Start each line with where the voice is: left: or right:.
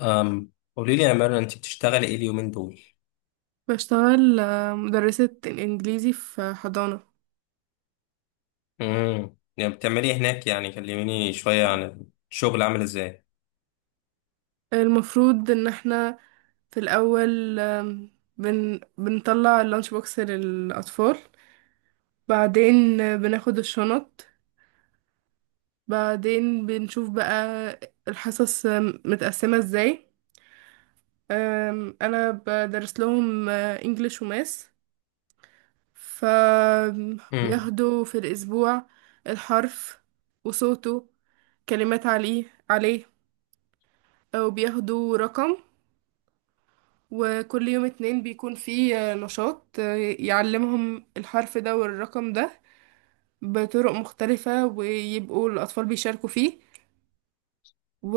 left: قولي لي يا مرة، انت بتشتغلي ايه اليومين دول؟
right: بشتغل مدرسة الإنجليزي في حضانة.
left: يعني بتعملي ايه هناك؟ يعني كلميني شوية عن الشغل عامل ازاي.
right: المفروض إن احنا في الأول، آم، بن بنطلع اللانش بوكس للأطفال. بعدين بناخد الشنط. بعدين بنشوف بقى الحصص متقسمة ازاي. أنا بدرس لهم انجليش وماس،
left: امم.
right: فبياخدوا في الأسبوع الحرف وصوته، كلمات عليه، وبياخدوا رقم. وكل يوم اتنين بيكون فيه نشاط يعلمهم الحرف ده والرقم ده بطرق مختلفة، ويبقوا الأطفال بيشاركوا فيه. و...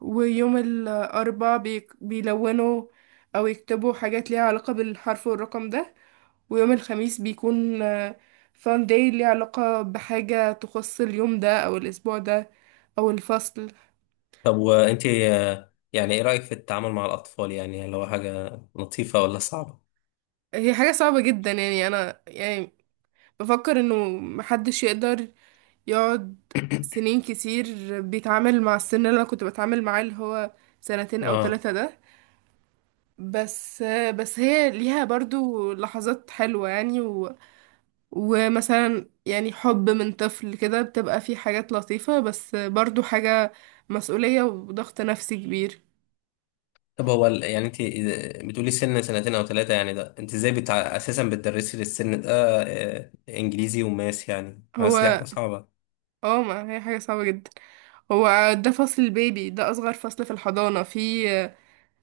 right: ويوم الأربعاء بيلونوا أو يكتبوا حاجات ليها علاقة بالحرف والرقم ده. ويوم الخميس بيكون فان داي ليها علاقة بحاجة تخص اليوم ده أو الأسبوع ده أو الفصل.
left: طب وانت، يعني ايه رأيك في التعامل مع الأطفال؟ يعني هل هو حاجة لطيفة ولا صعبة؟
right: هي حاجة صعبة جدا، يعني أنا يعني بفكر انه محدش يقدر يقعد سنين كتير بيتعامل مع السن اللي انا كنت بتعامل معاه، اللي هو سنتين او
left: اه.
right: ثلاثة ده. بس بس هي ليها برضو لحظات حلوة يعني. ومثلا يعني حب من طفل كده، بتبقى فيه حاجات لطيفة، بس برضو حاجة مسؤولية وضغط نفسي كبير.
left: طب هو يعني انت، بتقولي سن سنتين او ثلاثة، يعني ده انت ازاي اساسا بتدرسي للسن ده انجليزي وماس؟ يعني ماس دي
right: هو
left: حاجة صعبة.
right: اه، ما هي حاجة صعبة جدا. هو ده فصل البيبي، ده أصغر فصل في الحضانة. في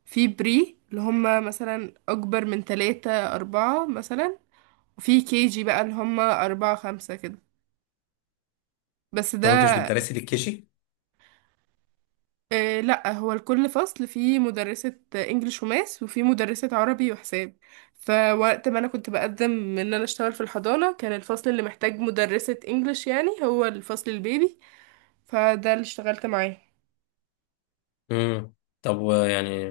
right: في بري اللي هم مثلا أكبر من تلاتة أربعة مثلا، وفي كيجي بقى اللي هم أربعة خمسة كده. بس
left: طب وانت مش
right: ده.
left: بتدرسي للكيجي؟
right: لأ، هو لكل فصل في مدرسة إنجليش وماس وفي مدرسة عربي وحساب. فوقت ما أنا كنت بقدم إن أنا أشتغل في الحضانة، كان الفصل اللي محتاج مدرسة إنجليش يعني هو الفصل البيبي، فده اللي اشتغلت معاه.
left: امم. طب ويعني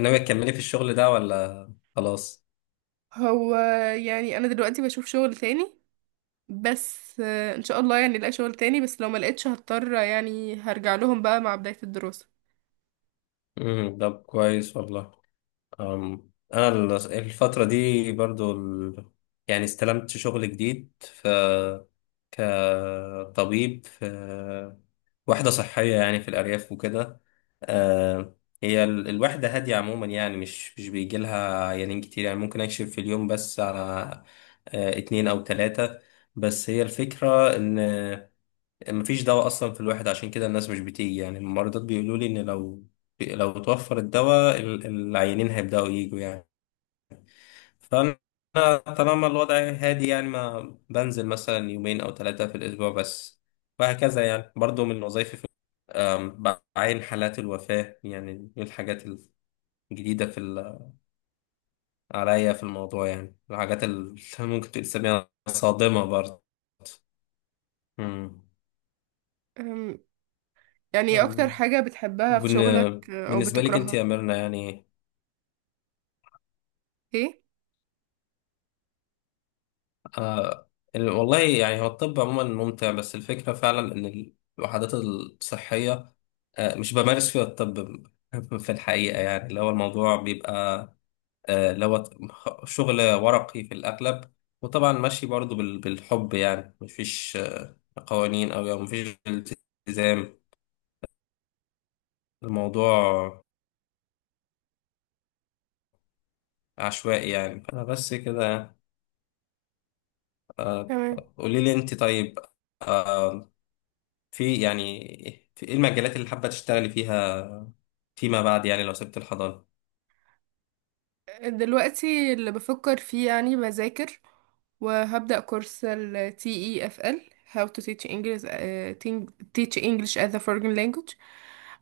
left: ناوي تكملي في الشغل ده ولا خلاص؟
right: هو يعني أنا دلوقتي بشوف شغل تاني، بس ان شاء الله يعني الاقي شغل تاني. بس لو ما لقيتش، هضطر يعني هرجع لهم بقى مع بداية الدراسة.
left: امم، ده كويس والله. انا الفترة دي برضو يعني استلمت شغل جديد، ف كطبيب في وحدة صحية، يعني في الأرياف وكده. أه، هي الوحدة هادية عموما، يعني مش بيجي لها عيانين كتير. يعني ممكن أكشف في اليوم بس على اتنين أو تلاتة. بس هي الفكرة إن مفيش دواء اصلا في الواحد، عشان كده الناس مش بتيجي. يعني الممرضات بيقولوا لي ان لو، توفر الدواء العيانين هيبداوا يجوا يعني. فانا طالما الوضع هادي، يعني ما بنزل مثلا يومين او ثلاثة في الاسبوع بس. وهكذا يعني برضو من وظائفي في أم، بعين حالات الوفاة. يعني دي الحاجات الجديدة في عليا في الموضوع، يعني الحاجات اللي ممكن تسميها صادمة برضه. أمم.
right: أم، يعني ايه اكتر
left: أم،
right: حاجة بتحبها في شغلك او
left: بالنسبة لك انت يا
right: بتكرهها؟
left: ميرنا يعني.
right: ايه.
left: آه والله يعني، هو الطب عموما ممتع، بس الفكرة فعلا إن الوحدات الصحية مش بمارس فيها الطب في الحقيقة، يعني اللي هو الموضوع بيبقى اللي هو شغل ورقي في الأغلب. وطبعا ماشي برضو بالحب، يعني مفيش قوانين، أو يعني مفيش التزام. الموضوع عشوائي، يعني أنا بس كده. آه
right: تمام.
left: قولي لي أنت طيب، آه، في يعني في ايه المجالات اللي حابة تشتغلي فيها فيما بعد؟ يعني لو سبت الحضانة.
right: دلوقتي اللي بفكر فيه يعني بذاكر وهبدأ كورس ال TEFL، How to teach English، teach English as a foreign language.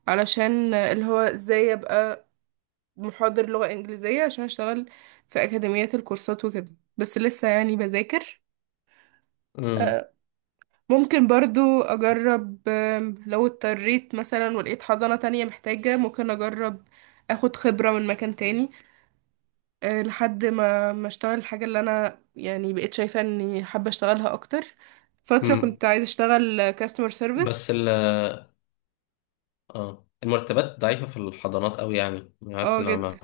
right: علشان اللي هو ازاي ابقى محاضر لغة انجليزية عشان اشتغل في اكاديميات الكورسات وكده. بس لسه يعني بذاكر.
left: امم.
right: آه، ممكن برضو أجرب، لو اضطريت مثلا ولقيت حضانة تانية محتاجة ممكن أجرب أخد خبرة من مكان تاني، لحد ما أشتغل الحاجة اللي أنا يعني بقيت شايفة إني حابة أشتغلها أكتر. فترة
left: امم.
right: كنت عايزة أشتغل كاستمر سيرفيس.
left: بس اه المرتبات ضعيفة في الحضانات قوي، يعني حاسس
right: اه،
left: انها
right: جدا.
left: ما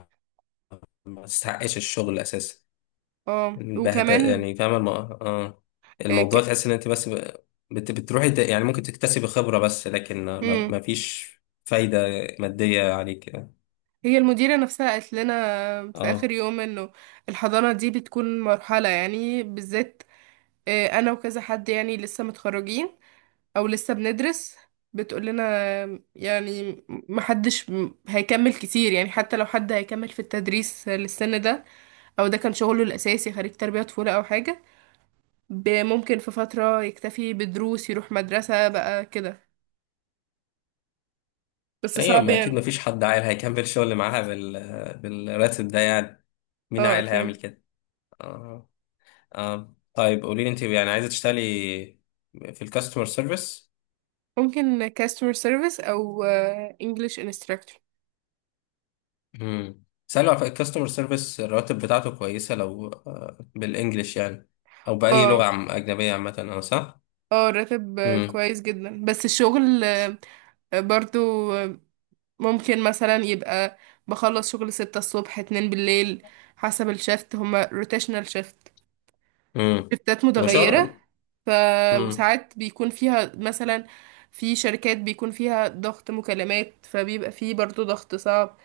left: ما تستحقش الشغل اساسا.
right: اه،
left: بهدى
right: وكمان
left: يعني، فاهمة
right: آه،
left: الموضوع،
right: ك...
left: تحس ان انت بس بتروحي يعني ممكن تكتسبي خبرة، بس لكن
right: مم.
left: ما فيش فايدة مادية عليك يعني.
right: هي المديرة نفسها قالت لنا في آخر
left: اه،
right: يوم إنه الحضانة دي بتكون مرحلة، يعني بالذات أنا وكذا حد يعني لسه متخرجين او لسه بندرس. بتقول لنا يعني محدش هيكمل كتير، يعني حتى لو حد هيكمل في التدريس للسن ده او ده كان شغله الاساسي خريج تربية طفولة او حاجة، ممكن في فترة يكتفي بدروس يروح مدرسة بقى كده. بس
left: ايوه
right: صعب
left: ما، اكيد
right: يعني.
left: ما فيش حد عاقل هيكمل شغل معاها بالراتب ده يعني. مين
right: اه
left: عاقل هيعمل
right: اكيد.
left: كده؟ آه. آه. طيب قولي لي انت، يعني عايزه تشتغلي في الكاستمر سيرفيس؟
right: ممكن customer service او English instructor.
left: امم. سألوا على الكاستمر سيرفيس، الرواتب بتاعته كويسه لو بالانجلش يعني، او باي
right: اه.
left: لغه اجنبيه عامه، انا صح؟
right: اه، راتب
left: امم.
right: كويس جدا، بس الشغل برضو ممكن مثلا يبقى بخلص شغل 6 الصبح 2 بالليل حسب الشفت. هما روتيشنال شفت،
left: امم،
right: شفتات متغيرة.
left: وشغل.
right: ف
left: امم.
right: وساعات بيكون فيها مثلا في شركات بيكون فيها ضغط مكالمات فبيبقى فيه برضو ضغط صعب.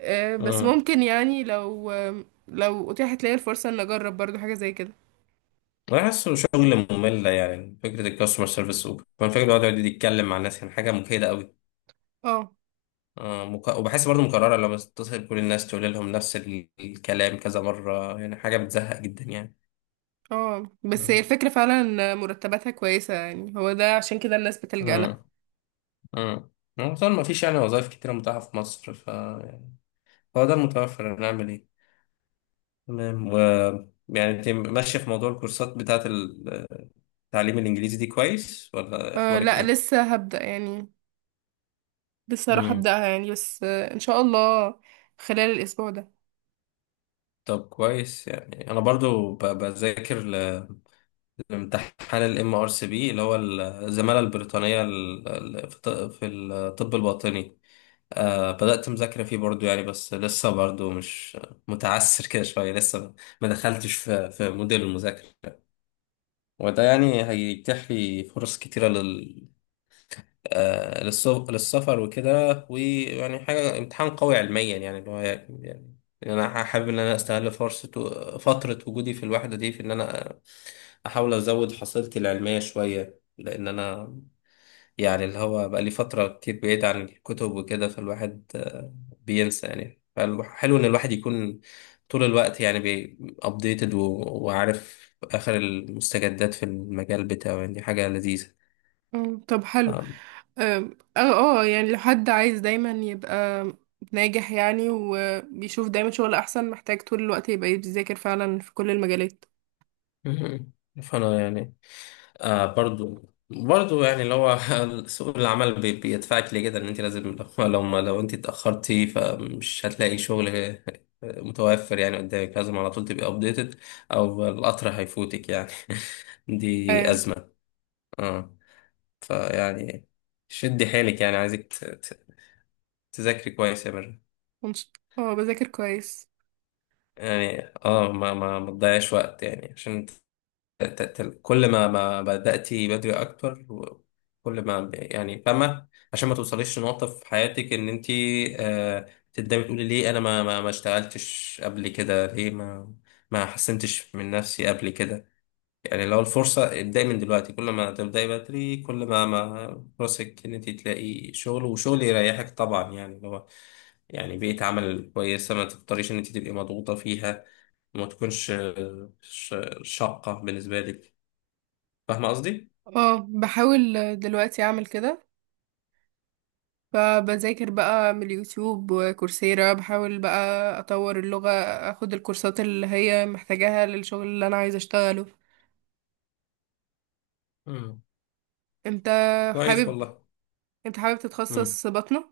right: بس
left: امم،
right: ممكن يعني لو لو اتيحت لي الفرصة ان اجرب برضو حاجة زي كده.
left: بحسه شغل ممل، يعني فكره الكاستمر سيرفيس. وكمان فكره الواحد يقعد يتكلم مع الناس، يعني حاجه مجهده قوي.
right: اه.
left: وبحس برضه مكرره، لما تتصل كل الناس تقول لهم نفس الكلام كذا مره، يعني حاجه بتزهق جدا
right: اه، بس هي
left: يعني.
right: الفكرة فعلا ان مرتباتها كويسة، يعني هو ده عشان كده الناس بتلجأ لها.
left: امم. امم. طبعا ما فيش يعني وظائف كتيرة متاحة في مصر، ف يعني هو ده المتوفر، هنعمل ايه؟ تمام. و يعني انت ماشية في موضوع الكورسات بتاعة التعليم الإنجليزي دي، كويس ولا
right: أه،
left: أخبارك
right: لا
left: ايه؟
right: لسه هبدأ يعني. لسه هروح
left: امم.
right: ابدأها يعني، بس ان شاء الله خلال الاسبوع ده.
left: طب كويس. يعني أنا برضو بذاكر لامتحان ال MRCB، اللي هو الزمالة البريطانية في في الطب الباطني. بدأت مذاكرة فيه برضو يعني، بس لسه برضو مش متعسر كده شوية لسه، ما دخلتش في موديل المذاكرة. وده يعني هيتيح لي فرص كتيرة لل للسفر وكده. ويعني حاجة امتحان قوي علميا، يعني اللي هو يعني. يعني أنا حابب إن أنا أستغل فرصة فترة وجودي في الوحدة دي في إن أنا أحاول أزود حصيلتي العلمية شوية، لأن أنا يعني اللي هو بقى لي فترة كتير بعيد عن الكتب وكده. فالواحد بينسى يعني. فحلو إن الواحد يكون طول الوقت يعني أبديتد، وعارف آخر المستجدات في المجال بتاعه، يعني دي حاجة لذيذة.
right: طب حلو.
left: آم،
right: اه. اه، يعني لو حد عايز دايما يبقى ناجح يعني، وبيشوف دايما شغل احسن، محتاج طول الوقت يبقى بيذاكر فعلا في كل المجالات.
left: مهم. فأنا يعني برضو، يعني اللي هو سوق العمل بيدفعك لكده، ان انت لازم. لو لو انت اتاخرتي، فمش هتلاقي شغل متوفر يعني قدامك. لازم على طول تبقي ابديتد، او القطر هيفوتك يعني دي
right: اه.
left: ازمه. اه. فيعني شدي حيلك يعني، عايزك تذاكري كويس يا مرة.
right: ونش- اه، بذاكر كويس.
left: يعني اه، ما تضيعش وقت، يعني عشان كل ما بدأتي بدري أكتر، كل ما يعني فاهمة، عشان ما توصليش لنقطة في حياتك إن أنت آه تبدأي تقولي ليه أنا ما اشتغلتش قبل كده، ليه ما حسنتش من نفسي قبل كده. يعني لو الفرصة، ابدأي من دلوقتي. كل ما تبدأي بدري كل ما ما فرصك إن أنت تلاقي شغل، وشغل يريحك طبعا يعني اللي هو يعني بيئة عمل كويسة، ما تضطريش إن أنت تبقي مضغوطة فيها، ما تكونش شاقة بالنسبة لك. فاهمة قصدي؟
right: اه، بحاول دلوقتي اعمل كده. فبذاكر بقى من اليوتيوب وكورسيرا، بحاول بقى اطور اللغة، اخد الكورسات اللي هي محتاجاها للشغل اللي انا عايزة اشتغله.
left: امم،
right: انت
left: كويس
right: حابب
left: والله.
right: انت حابب
left: امم.
right: تتخصص بطنة؟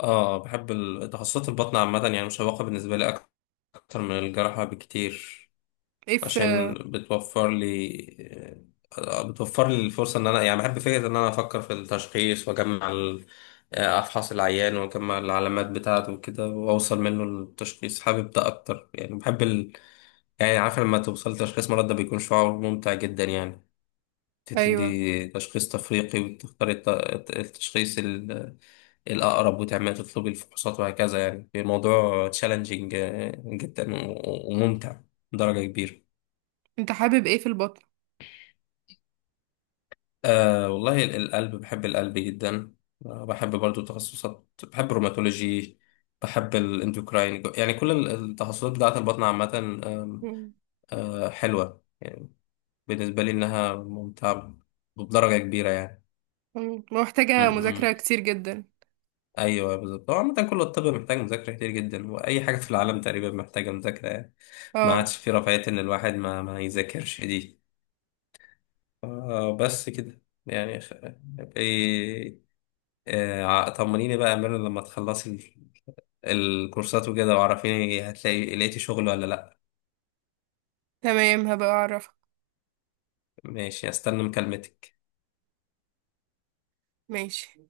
left: اه، بحب تخصصات البطن عامة، يعني مشوقة بالنسبة لي أكتر من الجراحة بكتير.
right: ايه
left: عشان
right: في.
left: بتوفر لي الفرصة، إن أنا يعني بحب فكرة إن أنا أفكر في التشخيص وأجمع أفحص العيان وأجمع العلامات بتاعته وكده وأوصل منه للتشخيص. حابب ده أكتر، يعني بحب يعني عارف، لما توصل لتشخيص مرض ده بيكون شعور ممتع جدا يعني.
right: ايوه.
left: تدي تشخيص تفريقي وتختاري التشخيص الأقرب، وتعملي تطلبي الفحوصات وهكذا. يعني الموضوع تشالنجينج جدا وممتع بدرجة كبيرة.
right: انت حابب ايه في البطن؟
left: والله القلب، بحب القلب جدا. بحب برضو تخصصات، بحب الروماتولوجي، بحب الاندوكراين، يعني كل التخصصات بتاعة البطن عامة. آم،
right: مم.
left: حلوة يعني بالنسبة لي، إنها ممتعة بدرجة كبيرة يعني.
right: مم.
left: م-
right: محتاجة مذاكرة
left: م.
right: كتير جدا.
left: ايوه بالظبط، هو عامة كل الطب محتاج مذاكرة كتير جدا، واي حاجة في العالم تقريبا محتاجة مذاكرة يعني. ما
right: اه.
left: عادش في رفاهية ان الواحد ما ما يذاكرش دي. بس كده يعني إيه... طمنيني بقى يا مرن، لما تخلصي الكورسات وكده، وعرفيني هتلاقي، لقيتي شغل ولا لا.
right: تمام، هبقى اعرفك.
left: ماشي، استنى مكالمتك.
right: ماشي.